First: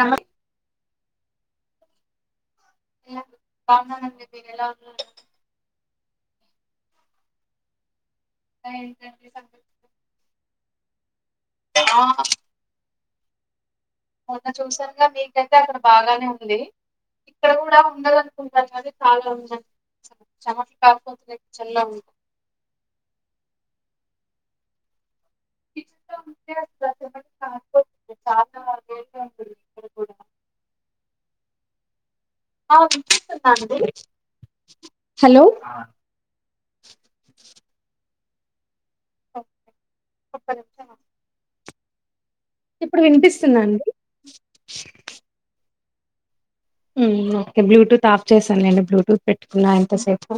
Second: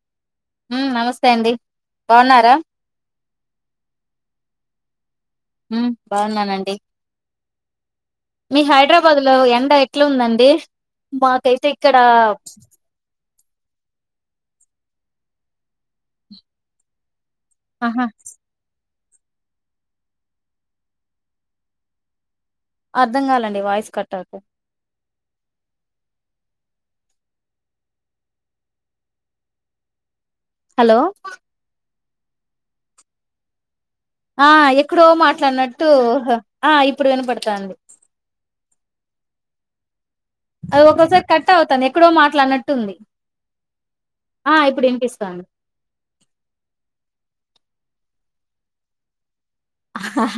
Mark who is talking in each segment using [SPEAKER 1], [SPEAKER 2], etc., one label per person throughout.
[SPEAKER 1] నమస్
[SPEAKER 2] మ్మ్ నమస్తే అండి బాగున్నారా
[SPEAKER 1] నేను బాగున్నానండి మీరెలా ఉన్నారు
[SPEAKER 2] ఉమ్ బాగున్నానండి మీ
[SPEAKER 1] ఇంకా
[SPEAKER 2] హైడ్రాబాద్
[SPEAKER 1] ఏంటండి
[SPEAKER 2] లో ఎండ
[SPEAKER 1] సంగతులు
[SPEAKER 2] ఎట్లుందండి మాకైతే ఇక్కడ
[SPEAKER 1] ఆ
[SPEAKER 2] ప్చ్
[SPEAKER 1] మొన్న చూసానుగా మీకైతే అక్కడ బాగానే ఉంది ఇక్కడ కూడా
[SPEAKER 2] ఆహా
[SPEAKER 1] ఉండాలనుకుంటను అది చాల [unintelligible] చెమట్లు కార్పోతున్నాయి చల్ల గా [unintelligible]
[SPEAKER 2] అర్థం కాలేండి వాయిస్ కట్ అవుతుంది
[SPEAKER 1] [inaudible]
[SPEAKER 2] హలో
[SPEAKER 1] ఆ వినిపిస్తుందా అండి
[SPEAKER 2] ఆ ఎక్కడో
[SPEAKER 1] హలో
[SPEAKER 2] మాట్లాడినట్టు ఆ ఇప్పుడు వినపడతాంది
[SPEAKER 1] ఓకే
[SPEAKER 2] అది ఒక్కోసారి కట్ అవుతాది ఎక్కడో మాట్
[SPEAKER 1] ఇప్పుడు వినిపిస్తుందండి
[SPEAKER 2] ఆ ఇప్పుడు వినిపిస్తాంది
[SPEAKER 1] మ్మ్ ఓకే బ్లూటూత్ ఆఫ్ చేశాను నేను బ్లూటూత్ పెట్ ట్టుకున్న ఇంత సేపు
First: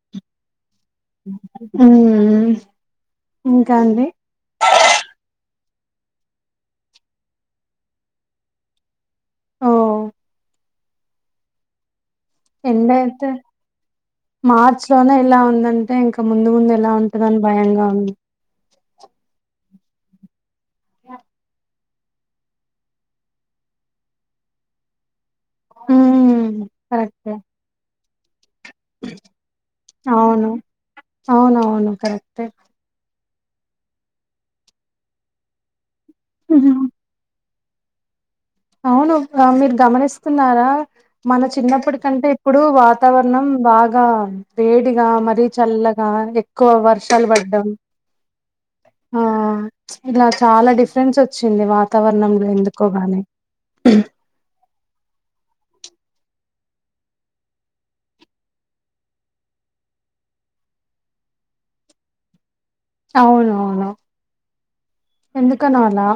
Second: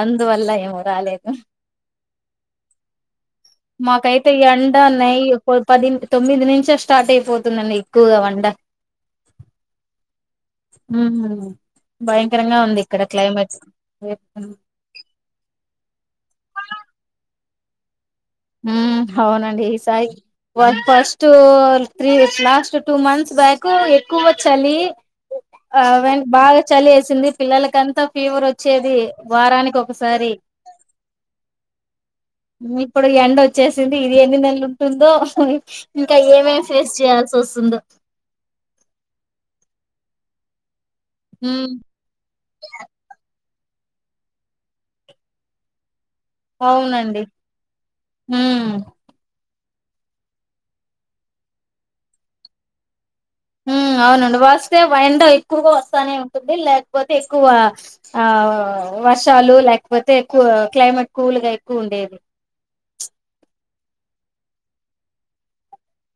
[SPEAKER 2] అందువల్ల ఏమో రాలేదు
[SPEAKER 1] మ్మ్
[SPEAKER 2] మాకైతే ఎండ నై పో పదింటి తొమ్మిది నుంచే స్టార్ట్ అయిపోతుందండి ఎక్కువగా వండ
[SPEAKER 1] ఓ
[SPEAKER 2] మ్మ్
[SPEAKER 1] ఎండ అయితే
[SPEAKER 2] క్లైమేట్
[SPEAKER 1] మార్చ్ లోనే ఇలా ఉందం ఎ ఇంకా ముందు ముందు ఎలా ఉంటందని భయంగా ఉంది
[SPEAKER 2] మ్ హ అవునండి ఈసాయి one first three years last two months back ఎక్కువ చలీ ఆవన్
[SPEAKER 1] ఉమ్
[SPEAKER 2] బాగా చలి వేసింది
[SPEAKER 1] కరెక్టే
[SPEAKER 2] పిల్లలకంతా ఫీవర్ ఒ
[SPEAKER 1] అవును అవునువును కరెక్టే
[SPEAKER 2] ఇప్పుడు ఎండ వచ్చేసింది ఇది ఎన్ని నెలలు ఉంటుందో ఇంకా ఏమేమి
[SPEAKER 1] హుహు.
[SPEAKER 2] ఫేస్ చేయాల్సి వస్తుందో
[SPEAKER 1] అవును మీరు గమనిస్తున్నారా మన
[SPEAKER 2] హ్మ్
[SPEAKER 1] చిన్నప్పటికంటే ఇప్పుడు వాతావరణం బాగా వేడిగా మరీ చల్లగా గా ఎక్కువ
[SPEAKER 2] అవునండి
[SPEAKER 1] వర్షాలు పడ్డం
[SPEAKER 2] హ్మ్
[SPEAKER 1] ఆ ఇలా చాలా డిఫరెన్స్ వచ్చింది వాతావరణంలో ఎందుకోగాని
[SPEAKER 2] మ్ అవునండి వస్తే వండ ఎక్కువగా వ వానే ఉంటుంది లేకపోతే ఎక్కువ ఆ వర్షాలు లేకపోతే ఎక్కువ క్లైమేట్ కూల్గా ఎక్కువ ఉండేది
[SPEAKER 1] అవును అవును ఎందుకనో అలా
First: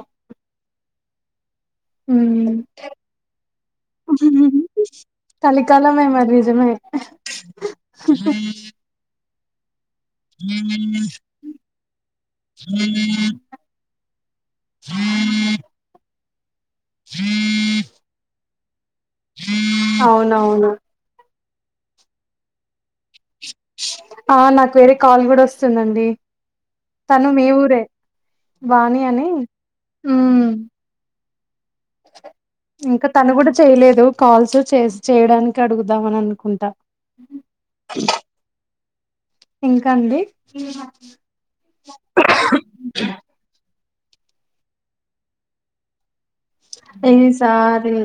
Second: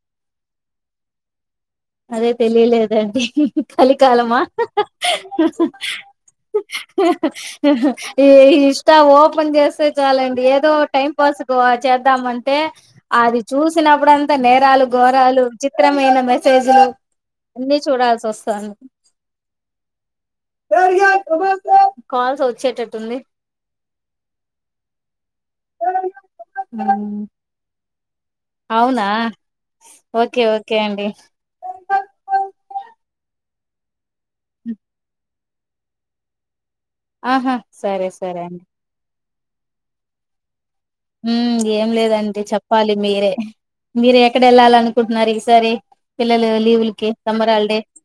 [SPEAKER 2] అదే
[SPEAKER 1] ఉమ్
[SPEAKER 2] తెలియలేదండి ఇహి హి హి కలికాలమా అహ
[SPEAKER 1] కలికాలమే మరి నిజమే
[SPEAKER 2] హ హ ఈ ఇష్ట ఓ పంజేసే లండి ఏదో టైం పాస్ చేద్దామంటే అది చూసినప్పుడుంతా నేరాలు ఘోరాలు చిత్రమైన మె స్టేజ్ లో అన్ని చూడాల్సి వస్తాంది
[SPEAKER 1] అవునవును
[SPEAKER 2] కాల్స్ వచ్చేటట్టుంది
[SPEAKER 1] ఆ నాకు వేరే కాల్ గూడా వస్ వస్తుందండి
[SPEAKER 2] మ్
[SPEAKER 1] తను మీ ఊరే వాణి
[SPEAKER 2] అవునా
[SPEAKER 1] అని
[SPEAKER 2] ఓకే
[SPEAKER 1] ఉమ్
[SPEAKER 2] ఓకే అండి
[SPEAKER 1] ఇంకా తను కూడా చేయిలేదు కాల్స్ చే చేయడానికి కఅడుగుదామని అనుకుంటా
[SPEAKER 2] ఆహా సరే సరే అండి
[SPEAKER 1] ఇంకాండి
[SPEAKER 2] ఉమ్ ఏం లేదండి చెప్పాలి మీరే మీరు ఎక్కడ వెళ్ళా
[SPEAKER 1] ఏ సారి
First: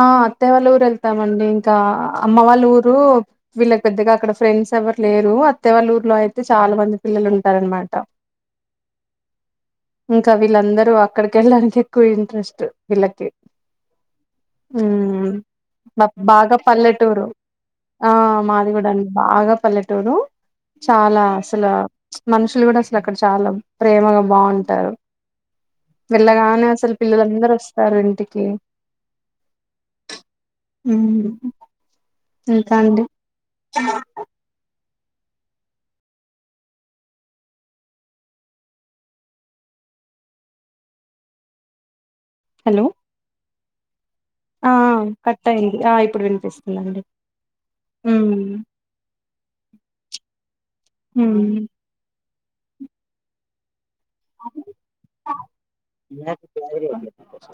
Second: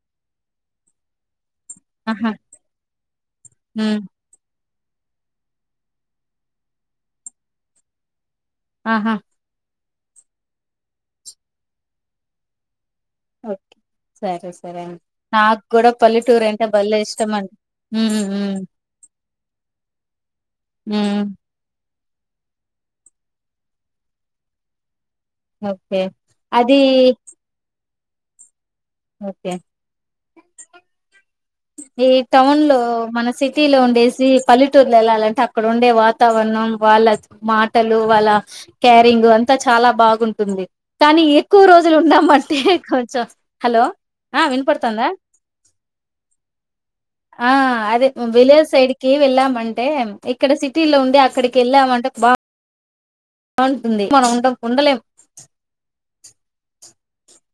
[SPEAKER 1] ఆ అత్తే వాళ్ళ ఊరు వెళ్తామండి ఇంకా
[SPEAKER 2] ఆహా
[SPEAKER 1] అమ్మ వాళ్ళ ఊరు వీళ్ళకి
[SPEAKER 2] ఉమ్
[SPEAKER 1] పెద్దగా అక్కడ ఫ్రెండ్స్ ఎవరు లేరు అత్తెవాళ్ల ఊర్లో అయితే చాలా మంది పిల్లలు ఉంటారనమాట
[SPEAKER 2] ఆహా
[SPEAKER 1] ఇంకా వీళ్ళందరూ అక్కడికి వెళ్ళడానికి ఎక్కువ ఇంట్రెస్ట్ వీళ్ళకి
[SPEAKER 2] ఓకే సరే సరే అండి
[SPEAKER 1] ఉమ్
[SPEAKER 2] నాకు కూడా పల్లెటూరు
[SPEAKER 1] బాగా
[SPEAKER 2] అంటే భలే
[SPEAKER 1] పల్లెటూరు
[SPEAKER 2] ఇష్టం అండి
[SPEAKER 1] ఆ
[SPEAKER 2] ఉమ్ ఉమ్
[SPEAKER 1] మాది కూడా అండి బాగా పల్లెటూరు చాలా
[SPEAKER 2] ఉమ్
[SPEAKER 1] అసలు మనుషులు కూడా అసలు అక్కడ చాలా ప్రేమగా బాగుంటారు
[SPEAKER 2] ఓకే
[SPEAKER 1] వెెళ్ళగానే
[SPEAKER 2] అది
[SPEAKER 1] అసలు పిల్లల అందరు వస్త వస్తారు ఇంటికి
[SPEAKER 2] ఓకే
[SPEAKER 1] హ్మ్.
[SPEAKER 2] ఏ టౌన్
[SPEAKER 1] ఇంకా
[SPEAKER 2] లో
[SPEAKER 1] అండి
[SPEAKER 2] మన సిటీ లో ఉండేసి పల్లెట వెళ్ళాలంటే అక్కడ ఉండే వాతావరణం వాళ్ళ మాటలు వాళ్ళ క్యారింగ్ అంతా చాలా బాగుంటుంది కానీ ఎక్కువ రోజులు ఉండ మంటే
[SPEAKER 1] హలో
[SPEAKER 2] కొంచెం హలో ఆ వినిపడుతుందా
[SPEAKER 1] కట్ అయింది ఆ ఇప్పుడు వినిపిస్తుందండి
[SPEAKER 2] అదే
[SPEAKER 1] హ్మ్.
[SPEAKER 2] విలేజ్ సైడ్ కి వెళ్ళామంటే ఇక్కడ సిటీ లో ఉండి అక్కడికి
[SPEAKER 1] హ్మ్.
[SPEAKER 2] వెళ్ళామంటే బా ఆన్ ంది మనం ఉండం ఉండలేం [unintelligible]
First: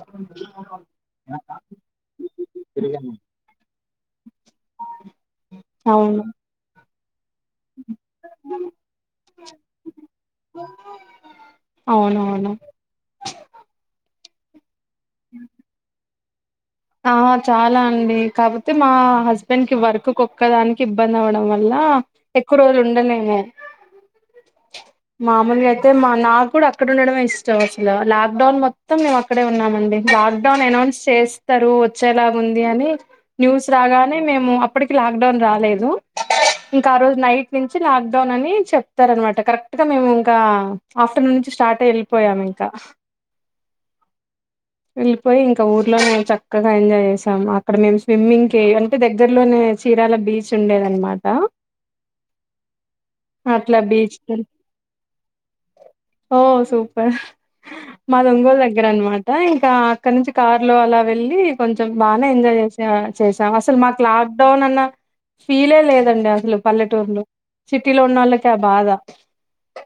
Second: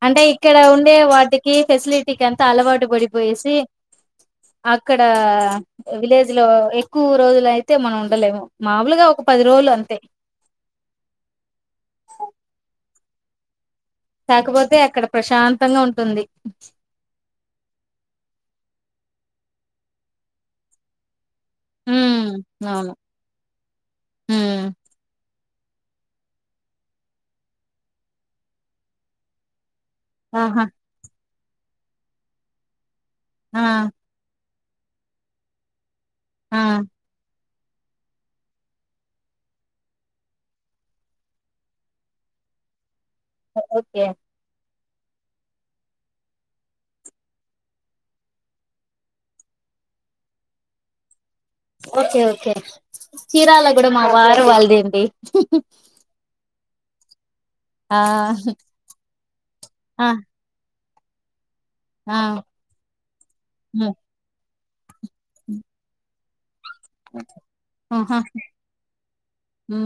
[SPEAKER 2] అంటే ఇక్కడ ఉండే వాటికి ఫెసిలిటీకి అంతా అలవాటు పడిపోయేసి అక్కడ
[SPEAKER 1] అవును
[SPEAKER 2] విలేజ్ లో ఎక్కువ రోజులు అయితే మనం ఉండలేము మాములుగా ఒక పది రోజులు అంతే
[SPEAKER 1] అవునవును
[SPEAKER 2] కాకపోతే ఇక్కడ ప్రశాంతంగా ఉంటుంది [unintelligible]
[SPEAKER 1] ఆ చాలా అండి కాకపోతే మా హస్బెండ్ కి వర్క్ ఒక్కదానికి ఇబ్బంది అవ్వడం వల్ల
[SPEAKER 2] హ్మ్
[SPEAKER 1] ఎక్కువ రోజులు
[SPEAKER 2] అవును
[SPEAKER 1] ఉండలేము
[SPEAKER 2] హ్మ్
[SPEAKER 1] మా మని అయితే మా నాకు కూడా అక్కడ ఉండడమే ఇష్టం అసలు లాక్డౌన్ మొత్తం మేము అక్కడే ఉన్నామండి లాక్
[SPEAKER 2] ఆహా
[SPEAKER 1] డౌన్ అనౌన్స్ చేస్త స్తారు వచ్చేలా ఉంది అని
[SPEAKER 2] ఆ
[SPEAKER 1] న్యూస్ రాగానే మేము ఇప్పటికి లాక్డౌన్ రాలేదు ఇంకా ఆ రోజు నైట్ నుంచి లాక్ డౌన్ అని చెప్తారు అనమాట కరెక్ట్ గా మేము ఇంకా ఆఫ్టర్నూన్ నుంచి స్టార్ట్ వెళ్ళిపోయాము ఇంకా
[SPEAKER 2] ఓకే
[SPEAKER 1] వెళ్ళిపోయి ఇంకా ఊర్లో నే చక్క చక్కగా ఎంజాయ్ చేసాం అక్కడ మేము స్విమ్మింగ్ కే అంటే దగ్గరలోనే చీరాల బీచ్ ఉండేది అన్నమాట
[SPEAKER 2] ఓకే ఓకే చీరాల
[SPEAKER 1] అట్లా
[SPEAKER 2] కూడా మా
[SPEAKER 1] బీచ్
[SPEAKER 2] వారు వాళ్లది అండి
[SPEAKER 1] ప మా ఒంగోలు దగ్గర అన్నమాట ఇంకా
[SPEAKER 2] ఆ
[SPEAKER 1] అక్కడినుంచి కార్ లో అలా మీ కొంచెం
[SPEAKER 2] ఆ
[SPEAKER 1] బాగానే ఎంజాయ్ చేస చేసాం అసలు
[SPEAKER 2] హ్మ్.
[SPEAKER 1] మాకు లాక్ డౌన్ అన్న ఫీలే లేదండి అ
[SPEAKER 2] అహ
[SPEAKER 1] ఆ బాధ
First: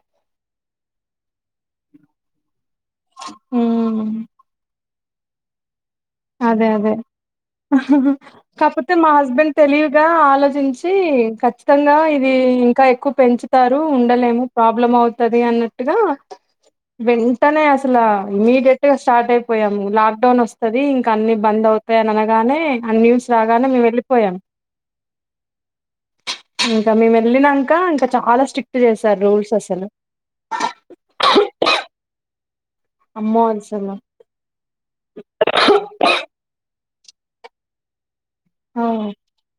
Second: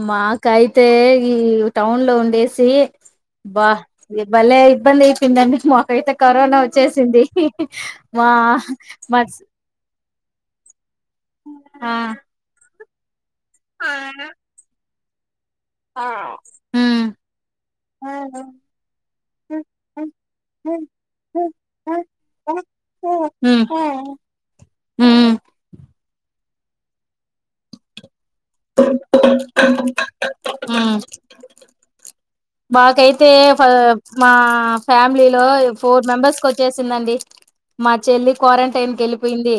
[SPEAKER 2] మాకాయితే ఈ టౌన్ లో ఉండేసి అబ్బా
[SPEAKER 1] ఉమ్
[SPEAKER 2] బలే ఇబ్బంది తింది అండి అయితే కరోనా
[SPEAKER 1] అదే అదే
[SPEAKER 2] వచ్చేసింది మా మా
[SPEAKER 1] గా ఆలోచించి ఇ
[SPEAKER 2] ఆ
[SPEAKER 1] ఖచ్చితంగా ఇది ఇంకా కు పెంచు టారు ఉండలేము ప్రాబ్లం అవు అన్నట్టుగా వెంటనే అసలు ఇమీడియట్ గా స్టార్ట్ అయిపోయాము
[SPEAKER 2] హ్మ్
[SPEAKER 1] లాక్డౌన్ వస్తుంది ఇ అన్ని
[SPEAKER 2] ఉమ్
[SPEAKER 1] బంద్ అవుతాయని అనగానే అ న్యూస్
[SPEAKER 2] ఉమ్
[SPEAKER 1] రాగానే మేము వెళ్ళిపోయాం
[SPEAKER 2] ఉమ్
[SPEAKER 1] ఇంకా మేము ఎల్లినంక ఇంకా చాలా స్ట్రిక్ట్ చేస్తారు రూల్స్ అసలు
[SPEAKER 2] మాకైతే
[SPEAKER 1] అమ్మో
[SPEAKER 2] పా
[SPEAKER 1] అసలు
[SPEAKER 2] మా ఫ్యామిలీలో ఫోర్ మెంబర్స్ వచ్చే సిందండి మా చెల్లి
[SPEAKER 1] ఆ
[SPEAKER 2] క్వారంటైన్ కి వెళ్ళిపోయింది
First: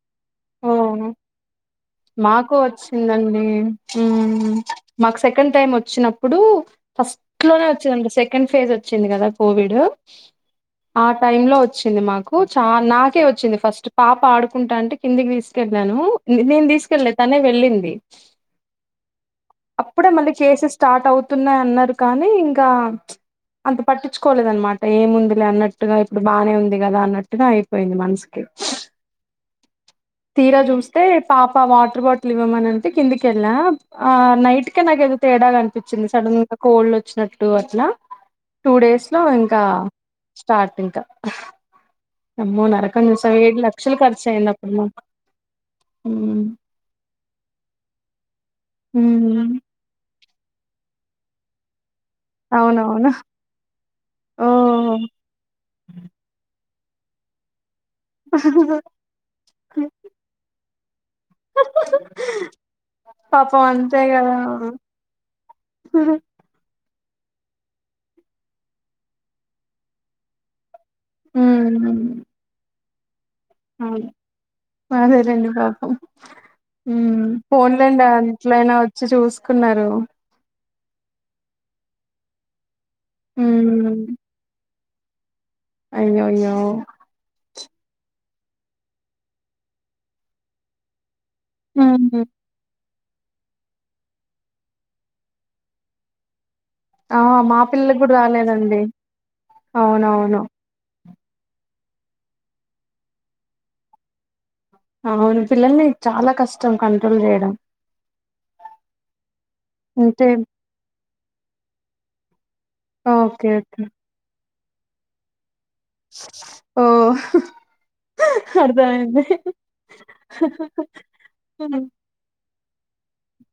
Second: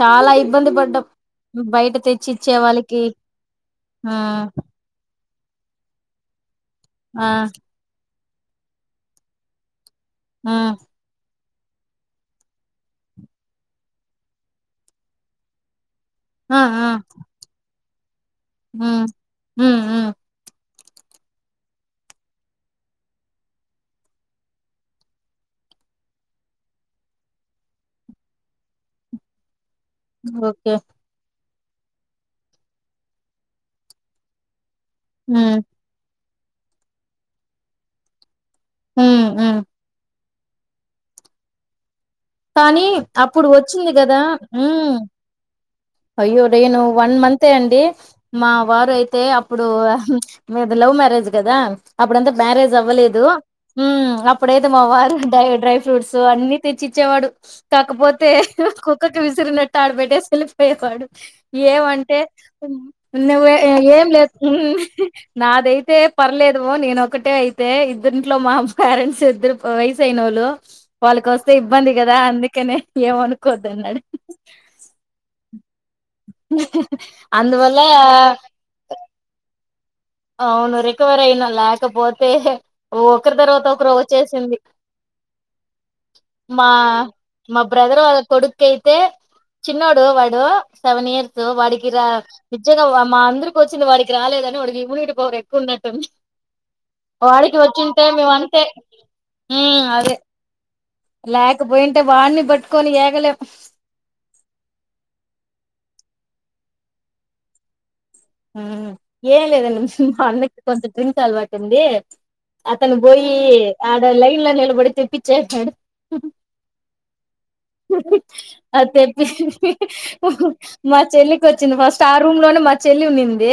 [SPEAKER 2] చాలా ఇబ్బంది పడ్డం
[SPEAKER 1] ఓ
[SPEAKER 2] బయట తెచ్చిచ్చే
[SPEAKER 1] మాకు
[SPEAKER 2] వాళ్ళకి
[SPEAKER 1] వచ్చిందండి
[SPEAKER 2] ఊ
[SPEAKER 1] మ్మ్ మాకు సెకండ్ టైమ్ వచ్చినప్పుడు
[SPEAKER 2] ఆ
[SPEAKER 1] ఫస్ట్ లోనే వచ్చిందండి సె సెకండ్ ఫేజ్ వచ్చింది కదా కోవిడ్
[SPEAKER 2] ఆ
[SPEAKER 1] ఆ టైమ్ లో వచ్చింది మాకు చ నాకే వచ్చింది ఫస్ట్ పాప ఆడుకుంటా అంటే కిందికి తీసుకెళ్ళను
[SPEAKER 2] ఆ
[SPEAKER 1] నేను
[SPEAKER 2] ఆ
[SPEAKER 1] తీసుకెళ్ళ తనే వెళ్ళింది
[SPEAKER 2] ఉమ్ ఉమ్
[SPEAKER 1] అప్పుడే
[SPEAKER 2] ఉమ్
[SPEAKER 1] మళ్ళీ కేసెస్ స్టార్ట్ అవుతున్నాయి అన్నారు కానీ ఇంకా ప్చ్ అంత పట్టించుకోలేద అనమాట ఏముంది లే అన్నట్టుగా ఇప్పుడు బానే ఉంది కదా అన్నట్టుగా అయిపోయింది మనసుకి తీరా
[SPEAKER 2] ఓకే
[SPEAKER 1] చూస్తే పాప్ ఆ వాటర్ బాటిల్ ఇవ్వమననంటే కిందికెళ్ళ ఆ నైట్ కానీ నాకేదో
[SPEAKER 2] ఉమ్
[SPEAKER 1] తేడాగా అనిపించింది సడన్ కోల్డ్ వచ్చినట్టు అట్లా టూ డేస్ లో
[SPEAKER 2] ఉమ్ ఉమ్
[SPEAKER 1] ఇంకా స్టార్ట్ ఇంకా ఆహ్
[SPEAKER 2] కానీ అప్పుడు వచ్చింది కదా
[SPEAKER 1] ఖర్చు అయింది
[SPEAKER 2] ఊమ్
[SPEAKER 1] అప్పుడు
[SPEAKER 2] హ్మ్
[SPEAKER 1] మాకు
[SPEAKER 2] అయ్యో డేను వన్ మంతే అండి మా వారు అయితే
[SPEAKER 1] ఉమ్
[SPEAKER 2] అప్పుడు ఆహ్ మీది లవ్ మ్యారేజ్ కదా అప్పుడంతా మ్యారేజ్
[SPEAKER 1] అవునవును
[SPEAKER 2] అవ్వలేదు ఊమ్
[SPEAKER 1] ఓ
[SPEAKER 2] అప్పుడైతే మా వారు డై డ్రై ఫ్రూట్స్ అన్ని తె చి ఇచ్చేవాడు కాకపోతే కుక్కకి విసిరినట్టు ఆడబెట్టే ఎల్లి పేకాడు ఏమంటే నువ
[SPEAKER 1] పాపం అంతే
[SPEAKER 2] ఏం లేదు
[SPEAKER 1] కదా
[SPEAKER 2] ఊహ్మ్ హ్మ్ నాదైతే పర్లేదువో నేను ఒకటే అయితే ఇద్దరింట్లో మా పేరెంట్స్ ఇద్దరు వయసు ఐనోళ్లు వాళ్ళ కస్తే బంది కదా అందుకనే ఏవను
[SPEAKER 1] ఉమ్ అదే లెండి అదే ఊమ్
[SPEAKER 2] అందువల్ల
[SPEAKER 1] ఫోన్లండి ఆల్ ఇట్లైనా వచ్చి చూసుకున్నారు అ
[SPEAKER 2] అవును రికవర్ అయినా లేకపోతే ఓ ఒకరి తర్వాత ఒకరు వచ్చేసింది
[SPEAKER 1] అయ్యో అయ్యో
[SPEAKER 2] మా మా బ్రదర్ వాళ్ళ కొడుకు అయితే చిన్నాోడు వాడు సెవెన్ ఇయర్స్ ర్సు వాడికి
[SPEAKER 1] హ్మ్
[SPEAKER 2] నిజంగా వా మా అందరికి వచ్చంది వాడికి రాలేదని వాడు దిగులు పోరు ఎకు ఉన్నటుంది
[SPEAKER 1] ఆ మా పిల్లలకు కూడా రాలేదండి
[SPEAKER 2] ఉమ్ అదే
[SPEAKER 1] అవునవును
[SPEAKER 2] లేకపోయింటే వాడిని పట్టుకొని ఏగలేం
[SPEAKER 1] అవును పిల్లల్ని చాలా కష్టం కంట్రోల్ చేయడం
[SPEAKER 2] ఉమ్ ఏం లేదండి మా
[SPEAKER 1] అంటే
[SPEAKER 2] అన్నకి కొంచం డ్రింక్ అలవాటు ఉంది అతను బోయి
[SPEAKER 1] ఓకే ఓకే
[SPEAKER 2] ఆడ లైన్లని వాడు తేపిచ్చే అటునాడు
[SPEAKER 1] ఓ
[SPEAKER 2] అ
[SPEAKER 1] అర్థమైంది
[SPEAKER 2] తెప్పిచు మా చెల్లికి వచ్చింది
[SPEAKER 1] హ్మ్.
[SPEAKER 2] ఫస్ట్ ఆ రూమ్ లోనే మా చెల్లి ఉండింది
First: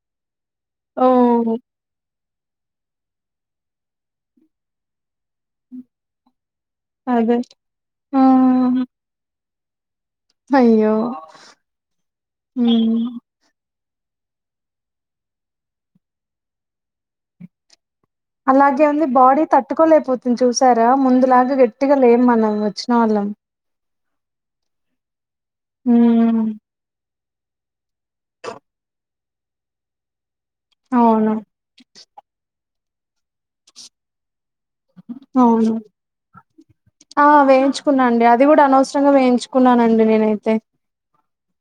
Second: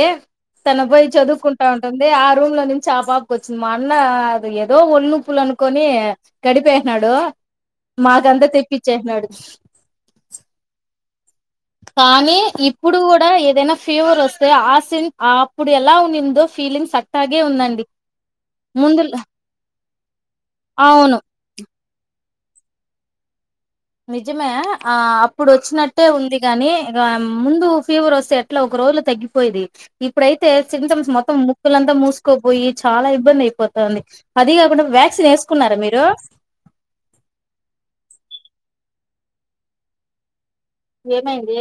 [SPEAKER 2] తను పోయి
[SPEAKER 1] ఓహ్
[SPEAKER 2] చదువుకుంటా ఉంటుంది ఆ రూమ్ లో నుంచి ఆ పాపకు వచ్చింది మా అన్న ఏదో ఒళ్ళునోప్పు తప్పులు అనుకని గడిపేసినాడు
[SPEAKER 1] అదే ఆ
[SPEAKER 2] మాకంత తి నాడు
[SPEAKER 1] అయ్యో
[SPEAKER 2] కానీ ఇప్పుడు
[SPEAKER 1] హ్మ్
[SPEAKER 2] కూడా ఏదైనా ఫీవర్ వస్తే ఆ సిన్ అప్పుడు ఎలా ఉండిదో ఫీలింగ్స్ అ
[SPEAKER 1] అలాగే ఉంది బాడీ తట్టుకోలేపోతుంది చూసారా
[SPEAKER 2] అవును
[SPEAKER 1] ముందులాగా గట్టి గట్టిగా లేం మనం వచ్చిన వాళ్ళం
[SPEAKER 2] నిజమే ఆపు ఇప్పుడు వచ్చినట్టే ఉంది
[SPEAKER 1] హ్మ్
[SPEAKER 2] గాని ముందు ఫీవర్ వస్తే ఎట్ల ఒక రోజులో తగ్గి పోయేది ఇప్పుడై తే సిమ్టమ్స్
[SPEAKER 1] అవును
[SPEAKER 2] మొత్తం ముక్కులంతా మూసుకపోయి చాలా ఇబ్బంది అయిపోతంది
[SPEAKER 1] అవును ఆ వేయించుకున్నా అండి అది కూడా అనవస రంగా వేయించుకున్నానండి నేనైతే
[SPEAKER 2] ఏమైంది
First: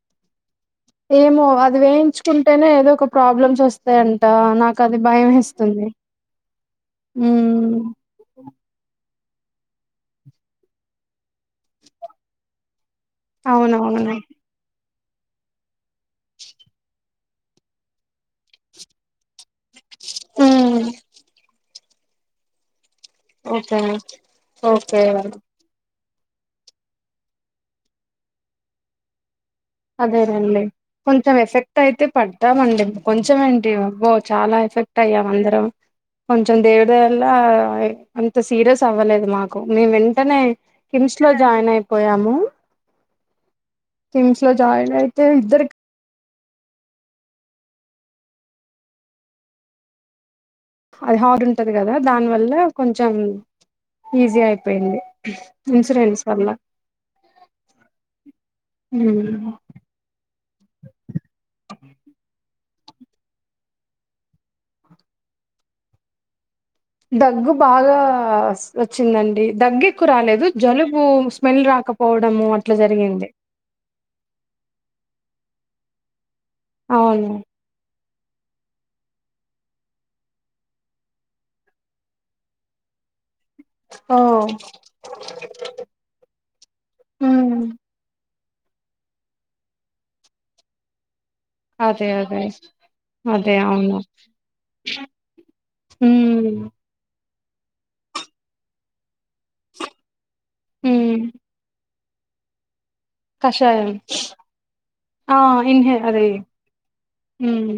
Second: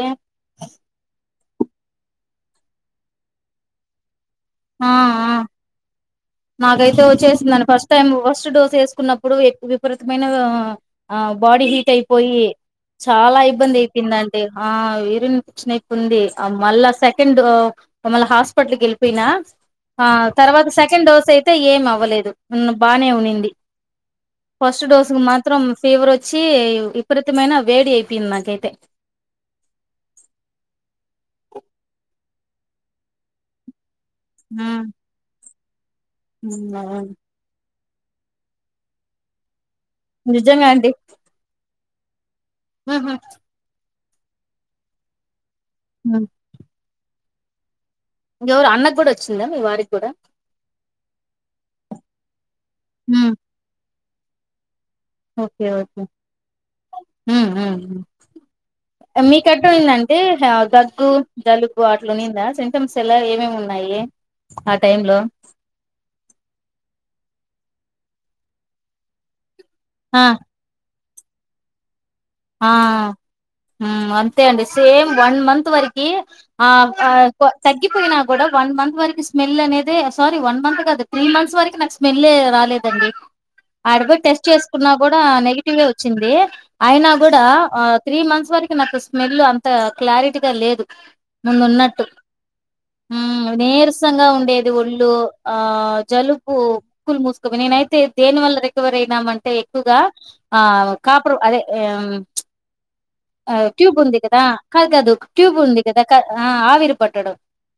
[SPEAKER 1] ఏమో అది వేయించుకుంటేనే ఏదో ఒక ప్రాబ్లమ్స్ వస్తాయ ట నాకు
[SPEAKER 2] ఆ
[SPEAKER 1] అది
[SPEAKER 2] ఆ
[SPEAKER 1] భయం ఏస్తుంది
[SPEAKER 2] నాకైతే వచ్చేసిందని ఫస్ట్ టైం ఫస్ట్ డోస్ ఏసుకున్న ప్పుడు ఎక్కువ విపరీతమైన ఆ బాడీ హీట్ అయిపోయి చాలా ఇబ్బంది
[SPEAKER 1] అవునవును
[SPEAKER 2] అయిపోందండి ఆ యరిన్ ఇన్ఫెక్షన్ అయితుంది ఆ మళ్ళా సెకండ్ మళ్ళ హాస్పటల్ కేళ్ళిపోయినా ఆ తర్వాత
[SPEAKER 1] ఉమ్
[SPEAKER 2] సెకండ్ డోస్ ఏం అవ్వలేదు ఉన్న బానే ఉన్నింది
[SPEAKER 1] ఓకే
[SPEAKER 2] ఫస్ట్
[SPEAKER 1] ఓకే
[SPEAKER 2] డోసు కు మాత్రం ఫీవర్ వచ్చి విపరీతమైన వేడి అయిపోయింది నాకైతే
[SPEAKER 1] అదేనండి కొంచెం ఎఫెక్ట్ అయితే పడతామండి కొంచెం ఏంటి ఓ చాలా
[SPEAKER 2] హ్మ్
[SPEAKER 1] ఎఫెక్ట్ అయ్యాం అందరం కొంచెం
[SPEAKER 2] హ్మ్
[SPEAKER 1] దేవుడి
[SPEAKER 2] అవును.
[SPEAKER 1] వల్ల అయి అంత సీరియస్ అవ్వలేదు నాకు మేం వెంటనే
[SPEAKER 2] నిజంగా
[SPEAKER 1] కిమ్స్ లో జాయిన్ అయ్యాం వాము
[SPEAKER 2] ఉహు
[SPEAKER 1] తుంచ్ నువ్వు జాగ్రత్త ఇద్దరికీ
[SPEAKER 2] ఆవుట్ ఇంకెవరు అన్నకి కూడా వచ్చిందా మీ వారికి కూడా
[SPEAKER 1] అహర్ డ్ ఉంటది కదా దాని వల్ల కొంచెం
[SPEAKER 2] హ్మ్.
[SPEAKER 1] ఈజీ ఆయితే
[SPEAKER 2] ఓకే ఓకే ఉ ఉ
[SPEAKER 1] ఉమ్.
[SPEAKER 2] మీకెట్టాయిందంటే దగ్గు జలుబు అట్లు ఉన్నిందా చూపించాల ఏమేమి ఉన్నాయో ఆ టైంలో
[SPEAKER 1] దగ్గు బాగా వచ్చిందండి దగ్గెక్కు
[SPEAKER 2] ఆ
[SPEAKER 1] రాలేదు జలుబ్ ఓం స్మెల్ రాక
[SPEAKER 2] ఆ అంతే అండి సేమ్ వన్ మంత్ వరకి ఆగ్ ఆ
[SPEAKER 1] అవును
[SPEAKER 2] తగ్గిపోయినా కూడా వన్ మంత్ వరకి స్మెల్ అనేదే సారీ వన్ మంత్ కదా త్రీ మంత్స్ వరకి నాకు స్మెల్ రాలేదండి
[SPEAKER 1] ఓ
[SPEAKER 2] ఆడబొయి టెస్ట్ చేసుకున్నా కూడా నెగిటివ్ ఎ వచ్చింది అయినా కూడా
[SPEAKER 1] ఉమ్
[SPEAKER 2] త్రీ మంత్స్ వరకు నాకు స్మెల్ అంత క్లారిటీగా లేదు ముందు ఉన్నట్టు
[SPEAKER 1] అదే అదే
[SPEAKER 2] ఉ
[SPEAKER 1] అదే అవును
[SPEAKER 2] నీరసంగా ఉండేది ఒళ్ళు ఆ జలుబు
[SPEAKER 1] ఉమ్
[SPEAKER 2] ముక్కులు మూసు నేనైతే దేని వల్ల రికవర్ అయినామ అంటే ఎక్కువగా ఆ
[SPEAKER 1] ఉమ్
[SPEAKER 2] కాపుర్ అదే ఆ
[SPEAKER 1] కషాయం
[SPEAKER 2] ట్యూబ్ ఉంది కాదు కాదు
[SPEAKER 1] ఆ
[SPEAKER 2] ట్యూబ్ ఉంది
[SPEAKER 1] ఇన్హే
[SPEAKER 2] కదా
[SPEAKER 1] అది
[SPEAKER 2] ఆవిరి పట్టడం
[SPEAKER 1] ఉమ్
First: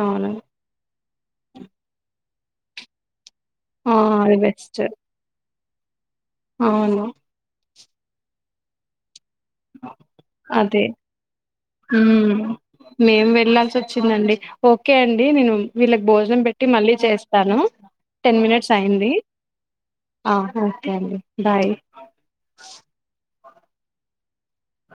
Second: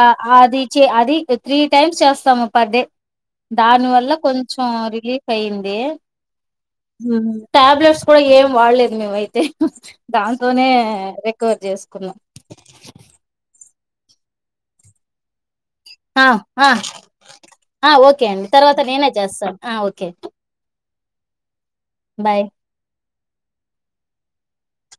[SPEAKER 2] ఆ అది అది త్రీ టైమ్స్ చేస్తాము పర్ డే దాని
[SPEAKER 1] ఆ
[SPEAKER 2] వల్ల
[SPEAKER 1] అది
[SPEAKER 2] కొంచెం
[SPEAKER 1] బెస్ట్
[SPEAKER 2] రిలీఫ్ అయ్యింది దే
[SPEAKER 1] అవును
[SPEAKER 2] ఉట్యాబ్లట్ కో ఏం వాల్లేదు మేమైతే దాంతోనే
[SPEAKER 1] అదే
[SPEAKER 2] రికవర్ చేసుకున్నాం
[SPEAKER 1] ఉమ్ మేం వెళ్ళాల్సొ చ్చిందండి ఓకే అండి నేను వీళ్ళక్
[SPEAKER 2] ఆ
[SPEAKER 1] భోజనం పెట్టి
[SPEAKER 2] ఆ
[SPEAKER 1] మళ్ళీ చేస్తాను
[SPEAKER 2] ఆ ఓకే
[SPEAKER 1] టెన్
[SPEAKER 2] అండి
[SPEAKER 1] మినిట్స్
[SPEAKER 2] తర్వాత నేనే
[SPEAKER 1] అయింది
[SPEAKER 2] చేస్తాను ఆ ఓకే
[SPEAKER 1] చర్లే బాయ్
[SPEAKER 2] బాయ్